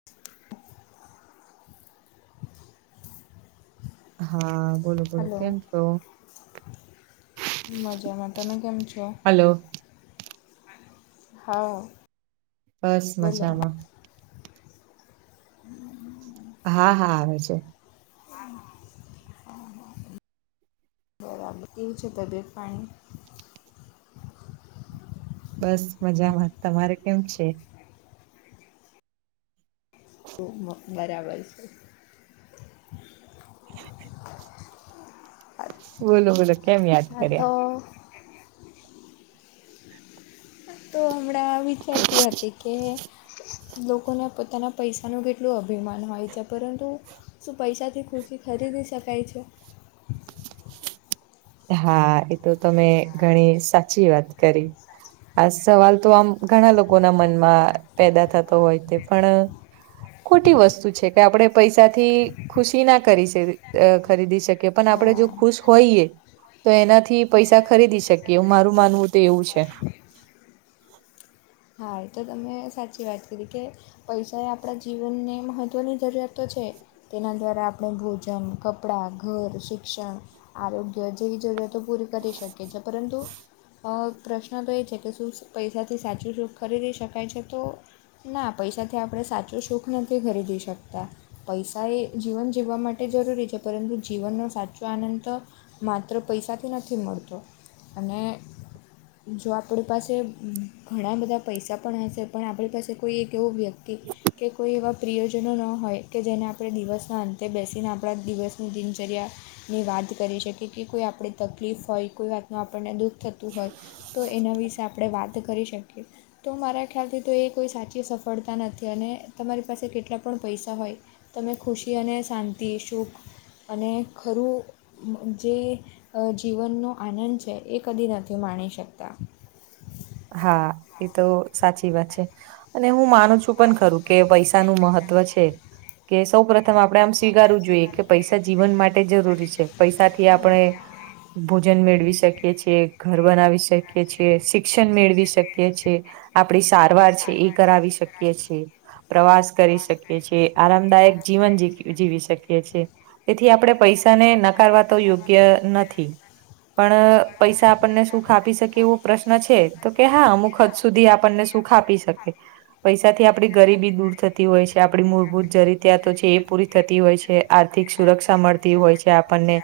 [inaudible] હા. બોલો બોલો હલો કેમ છો મજામાં તમે કેમ છો હલો. હા. બસ બોલો મજામાં. હા હા આવે છે. હ હ. કેવી છે તબિયત પાણી? બસ મજામાં તમારે કેમ છે? તો બરાબર છે. [inaudible] હા બોલો બોલો કેમ યાદ હા, કર્યા? તો તો હમણા વિચારતી હતી કે લોકોને પોતાના પૈસાનું કેટલું અભિમાન હોય છે પરંતુ શું પૈસાથી ખુશી ખરીદી શકાય છે? હા એ તો તમે ઘણી સાચી વાત કરી. આ સવાલ તો આમ ઘણા લોકોના મનમાં પેદા થતો હોય તે પણ ખોટી વસ્તુ છે કે આપણે પૈસાથી ખુશી ના કરીશ ખરીદી શકીએ પણ આપણે જો હા ખુશ હોઈએ. તો એનાથી પૈસા ખરીદી શકીએ મારું માનવું તો એવું છે. હા એ તો તમે સાચી વાત કરી કે પૈસા એ આપણા જીવનને મહત્વની જરૂરિયાત તો છે. તેના દ્વારા આપણે ભોજન, કપડાં, ઘર, શિક્ષણ આરોગ્ય જેવી જરૂરિયાતો પૂરી કરી શકે છે પરંતુ અ પ્રશ્ન તો એ છે કે શું પૈસાથી સાચું સુખ ખરીદી શકાય છે તો ના પૈસાથી આપણે સાચું સુખ નથી ખરીદી શકતા. પૈસા એ જીવન જીવવા માટે જરૂરી છે પરંતુ જીવનનો સાચો આનંદ તો માત્ર પૈસાથી નથી મળતો અને જો આપણી પાસે ઘણા બધા પૈસા પણ હશે પણ આપણી પાસે કોઈ એક એવો વ્યક્તિ કે કોઈ એવા પ્રિયોજનો ન હોય કે જેને આપણે દિવસના અંતે આપણા દિવસની દિનચર્યા ની વાત કરી શકીએ કે કોઈ આપણે તકલીફ હોય કોઈ વાતનું આપણને દુઃખ થતું હોય તો એના વિશે આપણે વાત કરી શકીએ. તો મારા ખ્યાલથી તો એ કોઈ સાચી સફળતા નથી અને તમારી પાસે કેટલા પણ પૈસા હોય. તમે ખુશી અને શાંતિ સુખ અને ખરું. મ જે જીવનનો આનંદ છે એ કદી નથી માણી શકતા હા એ તો સાચી વાત છે અને હું માનું છું પણ ખરું કે પૈસા નું મહત્વ છે કે સૌ પ્રથમ આપડે આમ સ્વીકારારવું જોઈએ કે પૈસા જીવન માટે જરૂરી છે પૈસાથી આપણે ભોજન મેળવી શકીએ છીએ ઘર બનાવી શકીએ છીએ શી શિક્ષણ મેળવી શકીએ છીએ આપણી સારવાર છે એ કરાવી શકીએ છીએ. પ્રવાસ કરી શકીએ છીએ આરામદાયક જીવન જી જીવી શકીએ છી તેથી આપણેે પૈસાને નકારવા તો યોગ્ય નથી. પણ અ પૈસા આપણને સુખ આપી શકે એવું પ્રશ્ન ન છે તો કે હા અમુક હદ સુધી આપણને સુખ આપી શકે. પૈસાથી આપડી ગરીબી દૂર થત તી હોય છે આપણી મૂળભૂત જરિતયાતો છે એ પૂરી થતી હોય છે આર્થિક સુરક્ષા મળતી હોય છે આપણને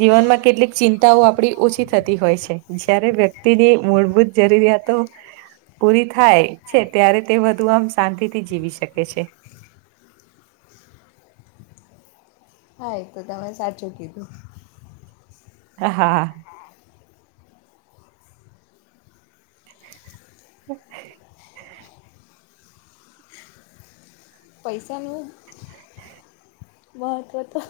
જીવનમાં કેટલીક ચિંતાઓ આપડી ઓછી થતી હોય છે જયારે વ્યક્તિની મૂળ ભૂત જરૂરિયાતો પૂરી થાય છે ત્યારે તે બધુ આમ શાંતિ થી જીવી શકે છે. હા એ તો તમે સાચું કીધું. હ હા. હા. [inaudible] [inaudible] પૈસાનું મહત્વ તો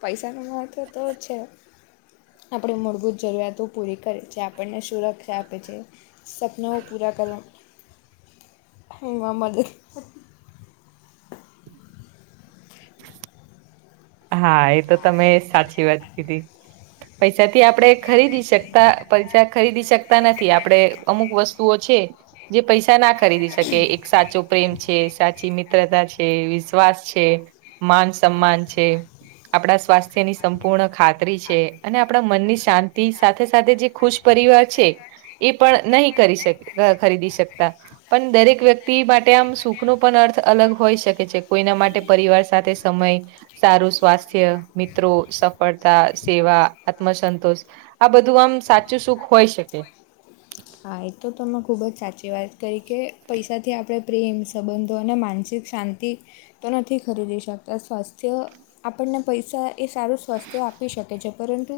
પૈસા નુ મહત્વ તો છે. આપણી મૂળભૂત જરૂરિયાતો પૂરી કરે છે આપણને સુરક્ષા આપે છે. સપનાઓ પૂરા કરવા ઊંઘવા મળે. હા એ તો તમે સાચી વાત કીધી. પૈસાથી આપણે ખરીદી શકતા પૈસા ખરીદી શકતા નથી આપણેે અમુક વસ્તુઓ છે. જે પૈસા ના ખરીદી શકે એક સાચો પ્રેમ છે સાચી મિત્રતા છે વિશ્વાસ છે. માન સમ્માન છે. આપણા સ્વાસ્થ્યની સંપૂર્ણ ખાતરી છે અને આપણા મનની શાંતિ સાથે સાથે જે ખુશ પરિવાર છે એ પણ નહી કરી શકે અ ખરીદી શકતા પણ દરેક વ્યક્તિ માટે આમ સુખ નો પણ અર્થ અલગ હોઈ શકે છે કોઈના માટે પરિવાર સાથે સુ સમય સારું સ્વાસ્થ્ય મિત્રો સફળતા સેવા આત્મસંતોષ આ બધું આમ સાચું સુખ હોય શકે. હા એ તો તમે ખૂબ જ સાચી વાત કહી કે પૈસાથી આપણે પ્રેમ સંબંધો અને માનસિક શાંતિ તો નથી ખરીદી શકતા સ્વાસ્થ્ય આપણને પૈસા એ સારું સ્વાસ્થ્ય આપી શકે છે પરંતુ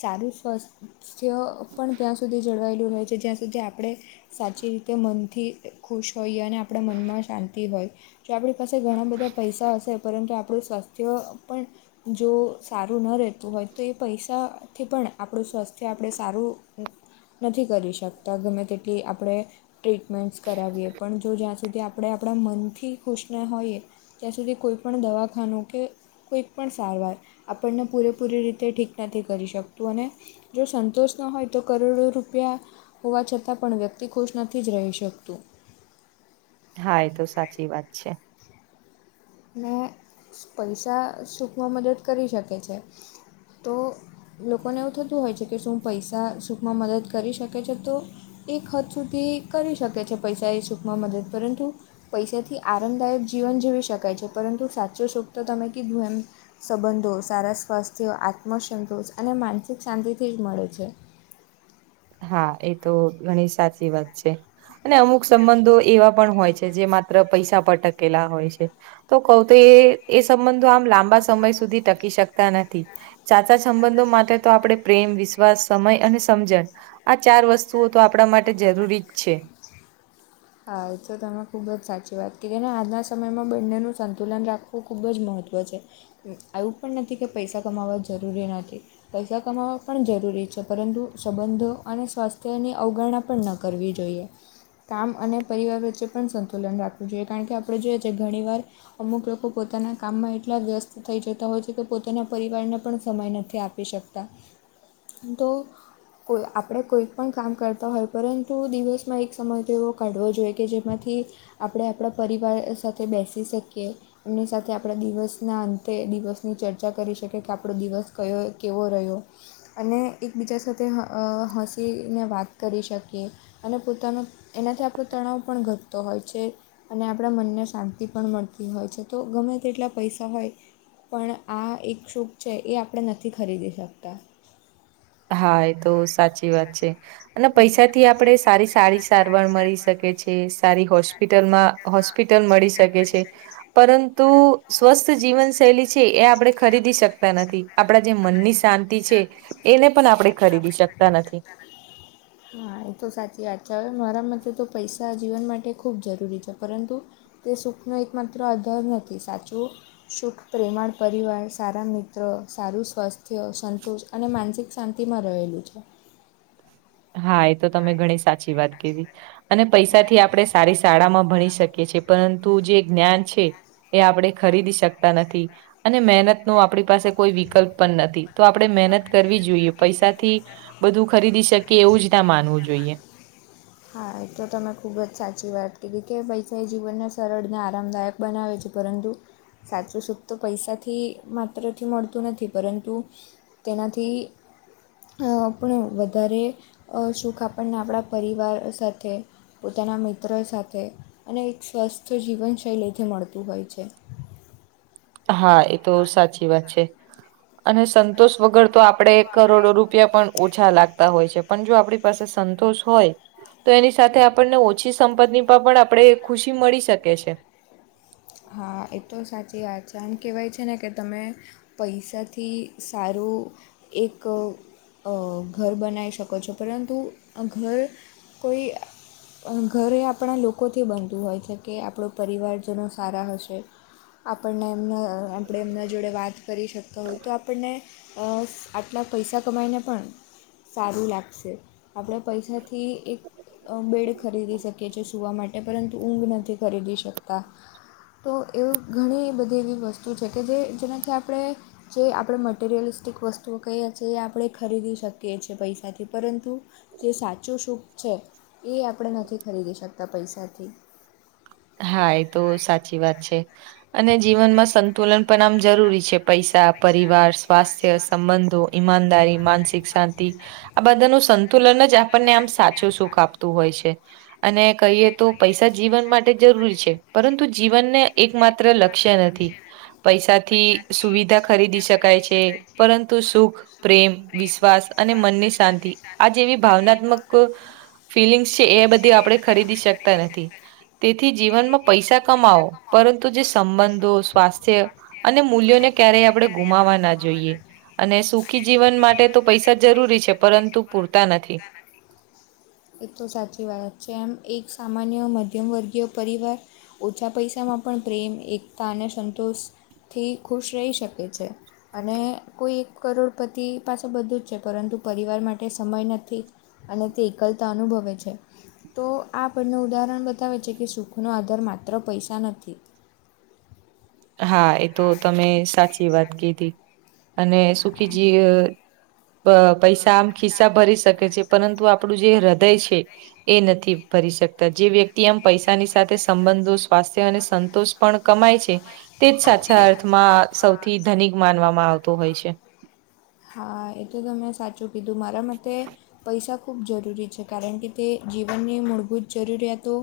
સારું સ્વાસ્થ્ય પણ ત્યાં સુધી જળવાયેલું રહે છે જ્યાં સુધી આપણે સાચી રીતે મનથી ખુશ હોઈએ અને આપણા મનમાં શાંતિ હોય. જો આપણી પાસે ઘણા બધા પૈસા હશે પરંતુ આપણું સ્વાસ્થ્ય પણ જો સારું ન રહેતું હોય તો એ પૈસા થી પણ આપણું સ્વાસ્થ્ય આપડે સારું નથી કરી શકતા ગમે તેટલી આપડે ટ્રીટમેન્ટ્સ કરાવીએ પણ જો જ્યાં સુધી આપણે આપણા મનથી ખુશ ના હોઈએ. ત્યાં સુધી કોઈ પણ દવાખાનું કે કોઈ પણ સારવાર આપણને પૂરેપૂરી રીતે ઠીક નથી કરી શકતું અને જો સંતોષ ન હોય તો કરોડો રૂપિયા હોવા છતાં પણ વ્યક્તિ ખુશ નથી જ રહી શકતુ હા એ તો સાચી વાત છે. ને પૈસા સુખમાં મદદ કરી શકે છે તો લોકોને એવું થતું હોય છે કે શું પૈસા સુખમાં મદદ કરી શકે છે તો એક હદ સુધી કરી શકે છે પૈસા એ સુખમાં મદદ પરંતુ પૈસાથી આરામદાયક જીવન જીવી શકાય છે પરંતુ સાચો સુખ તો તમે કીધું એમ સંબંધો સારા સ્વાસ્થ્ય આત્મસંતોષ અને માનસિક શાંતિથી જ મળે છે. હા એ તો ઘણી સાચી વાત છે અને અમુક સંબંધો એવા પણ હોય છે જે માત્ર પૈસા પર ટકેલા હોય છે. તો કહુ તો એ એ સંબંધો આમ લાંબા સમય સુધી ટકી શકતા નથી. સાચા સંબંધો માટે તો આપણે પ્રેમ વિશ્વાસ સમય અને સમજણ. આ ચાર વસ્તુઓ તો આપણા માટે જરૂરી જ છે. હા, એ તો તમે ખુબ જ સાચી વાત કીધી ને આજના સમયમાં બંનેનું સંંત સંતુલન રાખવું ખૂબ જ મહત્ત્વ છે આવું પણ નથી કે પૈસા કમાવવા જરૂરી નથી. પૈસા કમાવવા પણ જરૂરી છે પરંતુ સંબંધો અને સ્વાસ્થ્યની અવગણના પણ ન કરવી જોઈએ. કામ અને પરિવાર વચ્ચે પણ સંતુલન રાખવું જોઈએ કારણ કે આપણે જોઈએ છીએ ઘણીવાર અમુક લોકો પોતાના કામમાં એટલા વ્યસ્ત થઈ જતા હોય છે કે પોતાના પરિવારને પણ સમય નથી આપી શક તા એમ તો કો આપણે કોઈક પણ કામ કરતા હોય પરંતુ દિવસમાં એક સમય તો એવો કાઢવો જોઈએ કે જેમાંથી આપણે આપણા પરિવાર સાથે બેસી શકીએ. એમની સાથે આપણા દિવસના અંતે દિવસની ચર્ચા કરી શકે કે આપણો દિવસ કયો કેવો રહ્યો. અને એકબીજા સાથે હસીને વાત કરી શકીએ. અને પોતાનો એનાથી આપણો તણાવ પણ ઘટતો હોય છે. અને આપણા મનને શાંતિ પણ મળતી હોય છે તો ગમે તેટલા પૈસા હોય પણ આ એક સુક છે એ આપણે નથી ખરીદી શકતા. હા, એ તો સાચી વાત છે. અને હમ. પૈસા થી આપડણે સારી સારી સારવાર મળી શકે છે. સારી હોસ્પિટલમાં હોસ્પિટલ મળી શકે છે. પરંતુ સ્વસ્થ જીવનશૈલી છે એ આપણે ખરીદી શકતા નથી. આપણા જે મનની શાંતિ છે એને પણ આપણે ખરીદી શકતા નથી. હા, એ તો સાચી વાત છે હવે મારા મતે તો પૈસા જીવન માટે ખૂબ જરૂરી છે પરંતુ તે સુખનો એક માત્ર આધર નથી સાચું શુખ, પ્રેમાળ, પરિવાર સારા મિત્ર સારું સ્વાસ્થ્ય સંતોષ અને માનસિક શાંતિમાં રહેલું છે. હા, એ તો તમે ઘણી સાચી વાત કીધી. અને પૈસા થી આપણે સારી શાળા માં ભણી શકીએ છીએ પ પરંતુ જે જ્ઞાન છે એ આપણે ખરીદી શકતા નથી. અને મહેનત નું આપણી પાસે કોઈ વિકલ્પ પણ નથી તો આપ આપણે મહેનત કરવી જોઈએ પૈસાથી બધું ખરીદી શકીએ એવું જ ના માનવું જોઈએ. [inaudible] હા, એ તો તમે ખૂબ જ સાચી વાત કીધી કે વૈસાાય જીવનને સરળ ને આરામદાયક બનાવે છે પરંતુ સાચું સુખ તો પૈસાથી માત્ર થી મળતું નથી પરંતુ તેનાથી પણ વધારે સુખ આપણને આપણા પરિવાર સાથે પોતાના મિત્ર સાથે અને એક સ્વસ્થ જીવનશૈલીથી મળતું હોય છે. હા, એ તો સાચી વાત છે અને સંતોષ વગર તો આપડે એક કરોડો રૂપિયા પણ ઓછા લાગતા હોય છે પણ જો આપણી પાસે સંતોષ હોય તો એની સાથે આપણને ઓછી સંપત્તિમાં પણ આપડે ખુશી મળી શકે છે. હા, એ તો સાચી વાત છે આમ કહેવાય છે ને કે તમે. પૈસાથી સારું એક તો ઘર બનાવી શકો છો પરંતુ ઘર કોઈ ઘર એ આપણા લોકોથી બનતું હોય એટલે કે આપણો પરિવારજનો તારા હશે આપણને એમને અ આપડે એમના જોડે વાત કરી શકતા હોય તો આપણને અ આટલા પૈસા કમાયને પણ સારું લાગશે આપડે પૈસાથી એક બેડ ખરીદી શકીએ છે સુવા માટે પરંતુ ઊંઘ નથી ખરીદી શકતા તો એવું ઘણી બધી એવી વસ્તુ છે કે જે જેનાથી આપડે જે આપડે મટરિયલિસ્ટિક વસ્તુઓ કહીએ છીએ આપડે ખરીદી શકીએ છીએ પૈસાથી પરંતુ જે સાચું શૂખ છે એ આપડે નથી ખરીદી શકતા પૈસાથી હા એ તો સાચી વાત છે. અને જીવનમાં સંતુલન પણ આમ જરૂરી છે પૈસા પરિવાર સ્વાસ્થ્ય સંબંધો ઈમાનદારી માનસિક શાંતિ આ બધાનું સંતુલન જ આપણને આમ સાચું સુખ આપતું હોય છે. અને કહીએ તો પૈસા જીવન મા ટે જરૂરી છે પરંતુ જીવનને એક માત્ર લક્ષ્ય નથી પૈસાથી સુવિધા ખરીદી શકાય છે પરંતુ સુખ પ્રેમ વિશ્વાસ અને મનની શાંતિ આ જેવી ભાવનાત્મક ફિલિંગ્સ છે એ બધી આપડે ખરીદી શકતા નથી. તેથી જીવનમાં પૈસા કમાવો પરંતુ જે સંબંધો સ્વાસ્થ્ય અને મૂલ્યોને ક્યારેય આપડે ગુમાવા ના જોઈએ. અને સુખી જીવન માટે તો પૈસા જરૂરી છે પરંતુ પૂરતા નથી. એ તો સાચી વાત છે એમ એક સામાન્ય મધ્યમવર્ગીય પરિવાર ઓછા પૈસામાં પણ પ્રેમ એકતા અને સંતોષથી ખુશ રહી શકે છે. અને કોઈ એક કરોડપતિ પાસે બધું જ છે પરંતુ પરિવાર માટે સમય નથી. અને તે એકલતા અનુભવે છે તો આ આપણને ઉદાહરણ બતાવે છે કે સુખનો આધાર માત્ર પૈસા નથી. હા એ તો તમે સાચી વાત કીધી અને સુખી જી પૈસા આમ ખિસ્સા ભરી શકે છે પરંતુ આપડુ જે હૃદય છે એ નથી ભરી શક તા જે વ્યક્તિ એમ પૈસાની સાથે સંબંધો સ્વાસ્થ્ય અને સંતોષ પણ કમાય છે તે જ સાચા અર્થમાં સૌથી ધનિક માનવામાં આવતો હોય છે. હા એ તો તમેં સાચું કીધું મારા મતે પૈસા ખૂબ જરૂરી છે કારણ કે તે જીવનની મૂળભૂત જરૂરિયાતો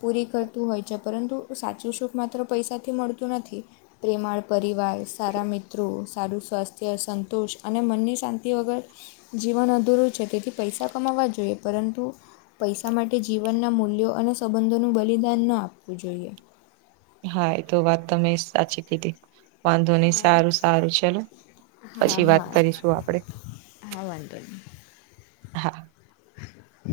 પૂરી કરતું હોય છે પરંતુ સાચું સુખ માત્ર પૈસાથી મળતું નથી. પ્રેમાળ પરિવાર સારા મિત્રો સારું સ્વાસ્થ્ય સંતોષ અને મનની શાંતિ વગર જીવન અધૂરું છે તેથી પૈસા કમાવા જોઈએ પરંતુ પૈસા માટે જીવનના મૂલ્યો સંબંધોનું બલિદાન ન આપવું જોઈએ. હા એ તો વાત તમે સાચી કીધી. વાંધો નઈ સારું સારું ચલો હા પછી વાત હા કરીશું આપડે હા વાંધો ની હા